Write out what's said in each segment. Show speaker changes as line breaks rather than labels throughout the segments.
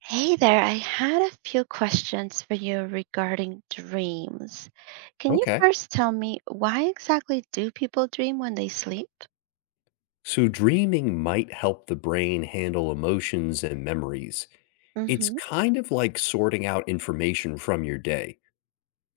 Hey there, I had a few questions for you regarding dreams. Can you
Okay.
first tell me why exactly do people dream when they sleep?
So dreaming might help the brain handle emotions and memories. It's
Mm-hmm.
kind of like sorting out information from your day.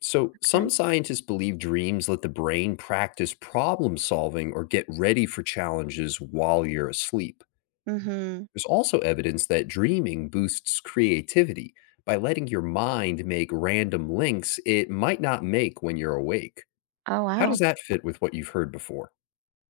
So, some
Okay.
scientists believe dreams let the brain practice problem solving or get ready for challenges while you're asleep.
Mm-hmm.
There's also evidence that dreaming boosts creativity by letting your mind make random links it might not make when you're awake.
Oh,
How
wow.
does that fit with what you've heard before?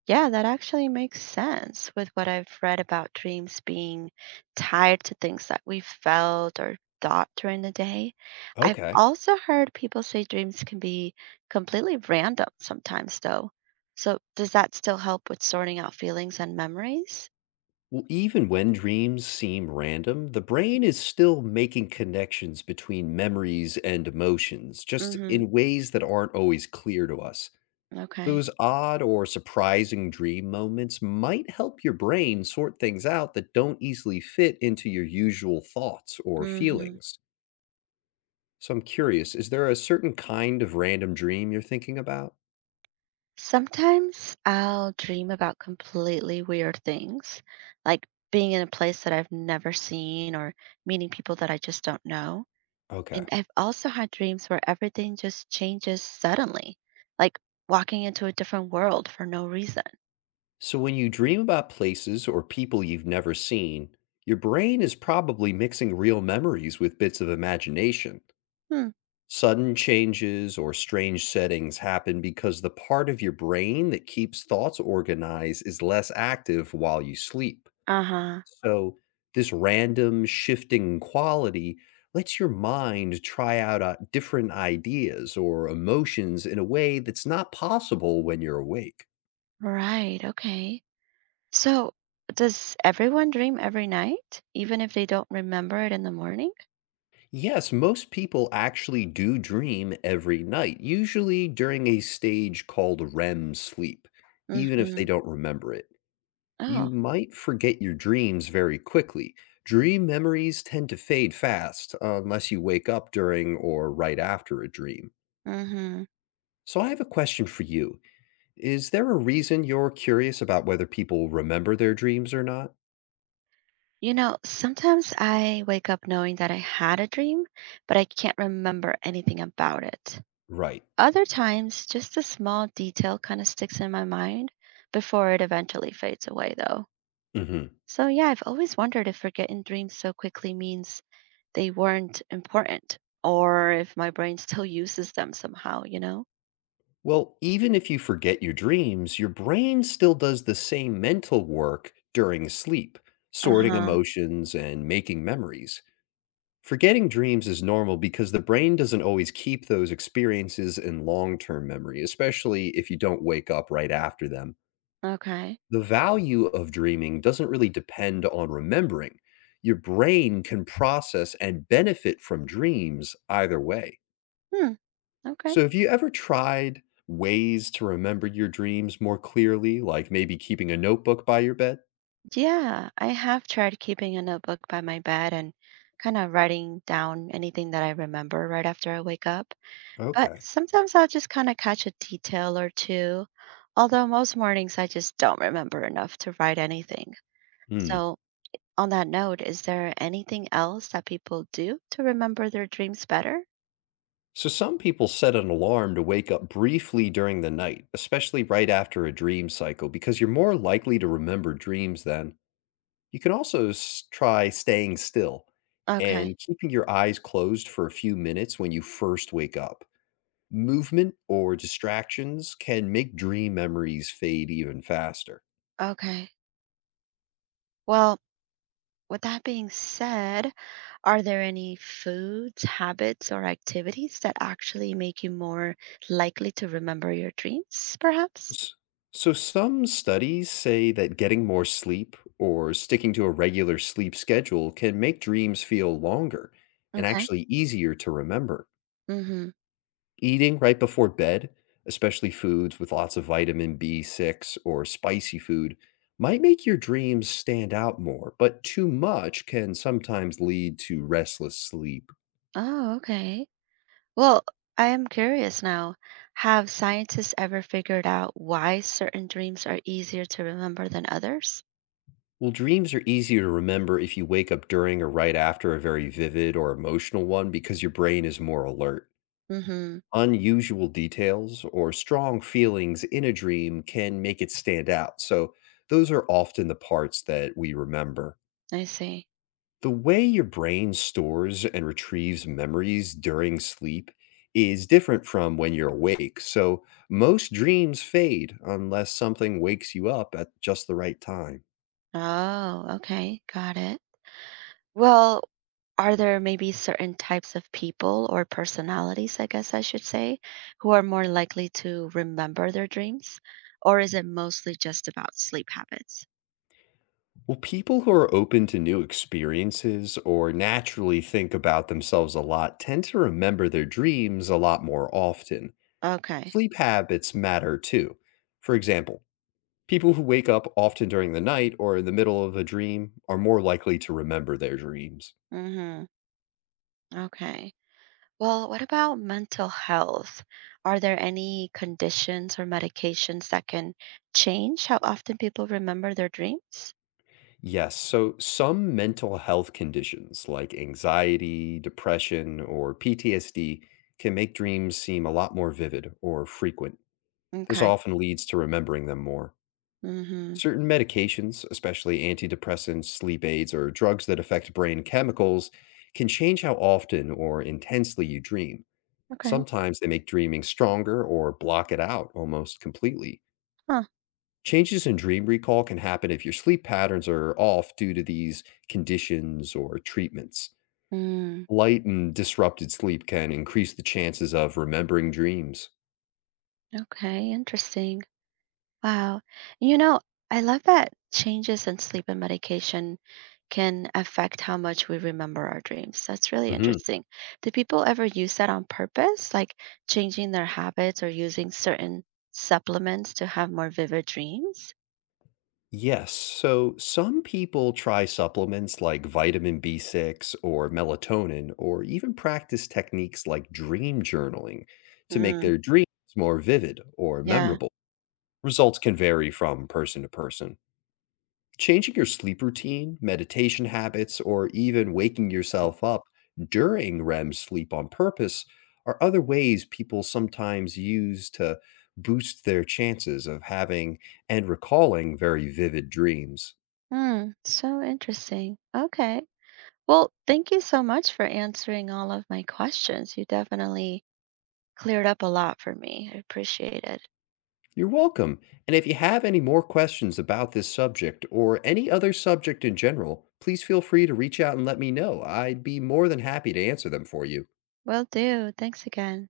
Yeah, that actually makes sense with what I've read about dreams being tied to things that we felt or thought during the day. I've
Okay.
also heard people say dreams can be completely random sometimes, though. So, does that still help with sorting out feelings and memories?
Well, even when dreams seem random, the brain is still making connections between memories and emotions, just
Mhm.
in ways that aren't always clear to us.
Okay.
Those odd or surprising dream moments might help your brain sort things out that don't easily fit into your usual thoughts or
Mhm.
feelings. So I'm curious, is there a certain kind of random dream you're thinking about?
Sometimes I'll dream about completely weird things, like being in a place that I've never seen or meeting people that I just don't know. And
Okay.
I've also had dreams where everything just changes suddenly, like walking into a different world for no reason.
So, when you dream about places or people you've never seen, your brain is probably mixing real memories with bits of imagination.
Hmm.
Sudden changes or strange settings happen because the part of your brain that keeps thoughts organized is less active while you sleep.
Uh-huh.
So, this random shifting quality lets your mind try out different ideas or emotions in a way that's not possible when you're awake.
Right. Okay. So, does everyone dream every night, even if they don't remember it in the morning?
Yes, most people actually do dream every night, usually during a stage called REM sleep, even if they
Mhm.
don't remember it.
Oh.
You might forget your dreams very quickly. Dream memories tend to fade fast unless you wake up during or right after a dream.
Mhm.
So, I have a question for you. Is there a reason you're curious about whether people remember their dreams or not?
You know, sometimes I wake up knowing that I had a dream, but I can't remember anything about it.
Right.
Other times, just a small detail kind of sticks in my mind before it eventually fades away, though.
hmm
So, yeah, I've always wondered if forgetting dreams so quickly means they weren't important or if my brain still uses them somehow, you know?
Well, even if you forget your dreams, your brain still does the same mental work during sleep,
Uh
sorting
huh.
emotions and making memories. Forgetting dreams is normal because the brain doesn't always keep those experiences in long term memory, especially if you don't wake up right after them.
Okay.
The value of dreaming doesn't really depend on remembering. Your brain can process and benefit from dreams either way.
Hmm. Okay.
So, have you ever tried ways to remember your dreams more clearly, like maybe keeping a notebook by your bed?
Yeah, I have tried keeping a notebook by my bed and kind of writing down anything that I remember right after I wake up. But
Okay.
sometimes I'll just kind of catch a detail or two, although most mornings I just don't remember enough to write anything.
Hmm.
So, on that note, is there anything else that people do to remember their dreams better?
So, some people set an alarm to wake up briefly during the night, especially right after a dream cycle, because you're more likely to remember dreams then. You can also try staying still
Okay,
and keeping your eyes closed for a few minutes when you first wake up. Movement or distractions can make dream memories fade even faster.
okay. Well, with that being said, are there any foods, habits, or activities that actually make you more likely to remember your dreams, perhaps?
S So some studies say that getting more sleep or sticking to a regular sleep schedule can make dreams feel longer and
Okay.
actually easier to remember.
Mm-hmm.
Eating right before bed, especially foods with lots of vitamin B6 or spicy food, might make your dreams stand out more, but too much can sometimes lead to restless sleep.
Oh, okay. Well, I am curious now. Have scientists ever figured out why certain dreams are easier to remember than others?
Well, dreams are easier to remember if you wake up during or right after a very vivid or emotional one because your brain is more alert.
Mm-hmm.
Unusual details or strong feelings in a dream can make it stand out. So, those are often the parts that we remember.
I see.
The way your brain stores and retrieves memories during sleep is different from when you're awake. So, most dreams fade unless something wakes you up at just the right time.
Oh, okay. Got it. Well, are there maybe certain types of people or personalities, I guess I should say, who are more likely to remember their dreams? Or is it mostly just about sleep habits?
Well, people who are open to new experiences or naturally think about themselves a lot tend to remember their dreams a lot more often.
Okay.
Sleep habits matter too. For example, people who wake up often during the night or in the middle of a dream are more likely to remember their dreams.
Mm-hmm. Okay. Well, what about mental health? Are there any conditions or medications that can change how often people remember their dreams?
Yes, so some mental health conditions like anxiety, depression, or PTSD can make dreams seem a lot more vivid or frequent. This
Okay.
often leads to remembering them more.
Mm-hmm.
Certain medications, especially antidepressants, sleep aids, or drugs that affect brain chemicals, can change how often or intensely you dream.
Okay.
Sometimes they make dreaming stronger or block it out almost completely.
Huh.
Changes in dream recall can happen if your sleep patterns are off due to these conditions or treatments.
Mm,
Light and disrupted sleep can increase the chances of remembering dreams.
okay. Interesting. Wow. You know, I love that changes in sleep and medication can affect how much we remember our dreams. That's really
hmm
interesting. Do people ever use that on purpose, like changing their habits or using certain supplements to have more vivid dreams?
Yes. So some people try supplements like vitamin B6 or melatonin, or even practice techniques like dream journaling to make
Mm,
their dreams more vivid or
yeah.
memorable. Results can vary from person to person. Changing your sleep routine, meditation habits, or even waking yourself up during REM sleep on purpose are other ways people sometimes use to boost their chances of having and recalling very vivid dreams.
Mm, so interesting. Okay. Well, thank you so much for answering all of my questions. You definitely cleared up a lot for me. I appreciate it.
You're welcome. And if you have any more questions about this subject or any other subject in general, please feel free to reach out and let me know. I'd be more than happy to answer them for you.
Will do. Thanks again.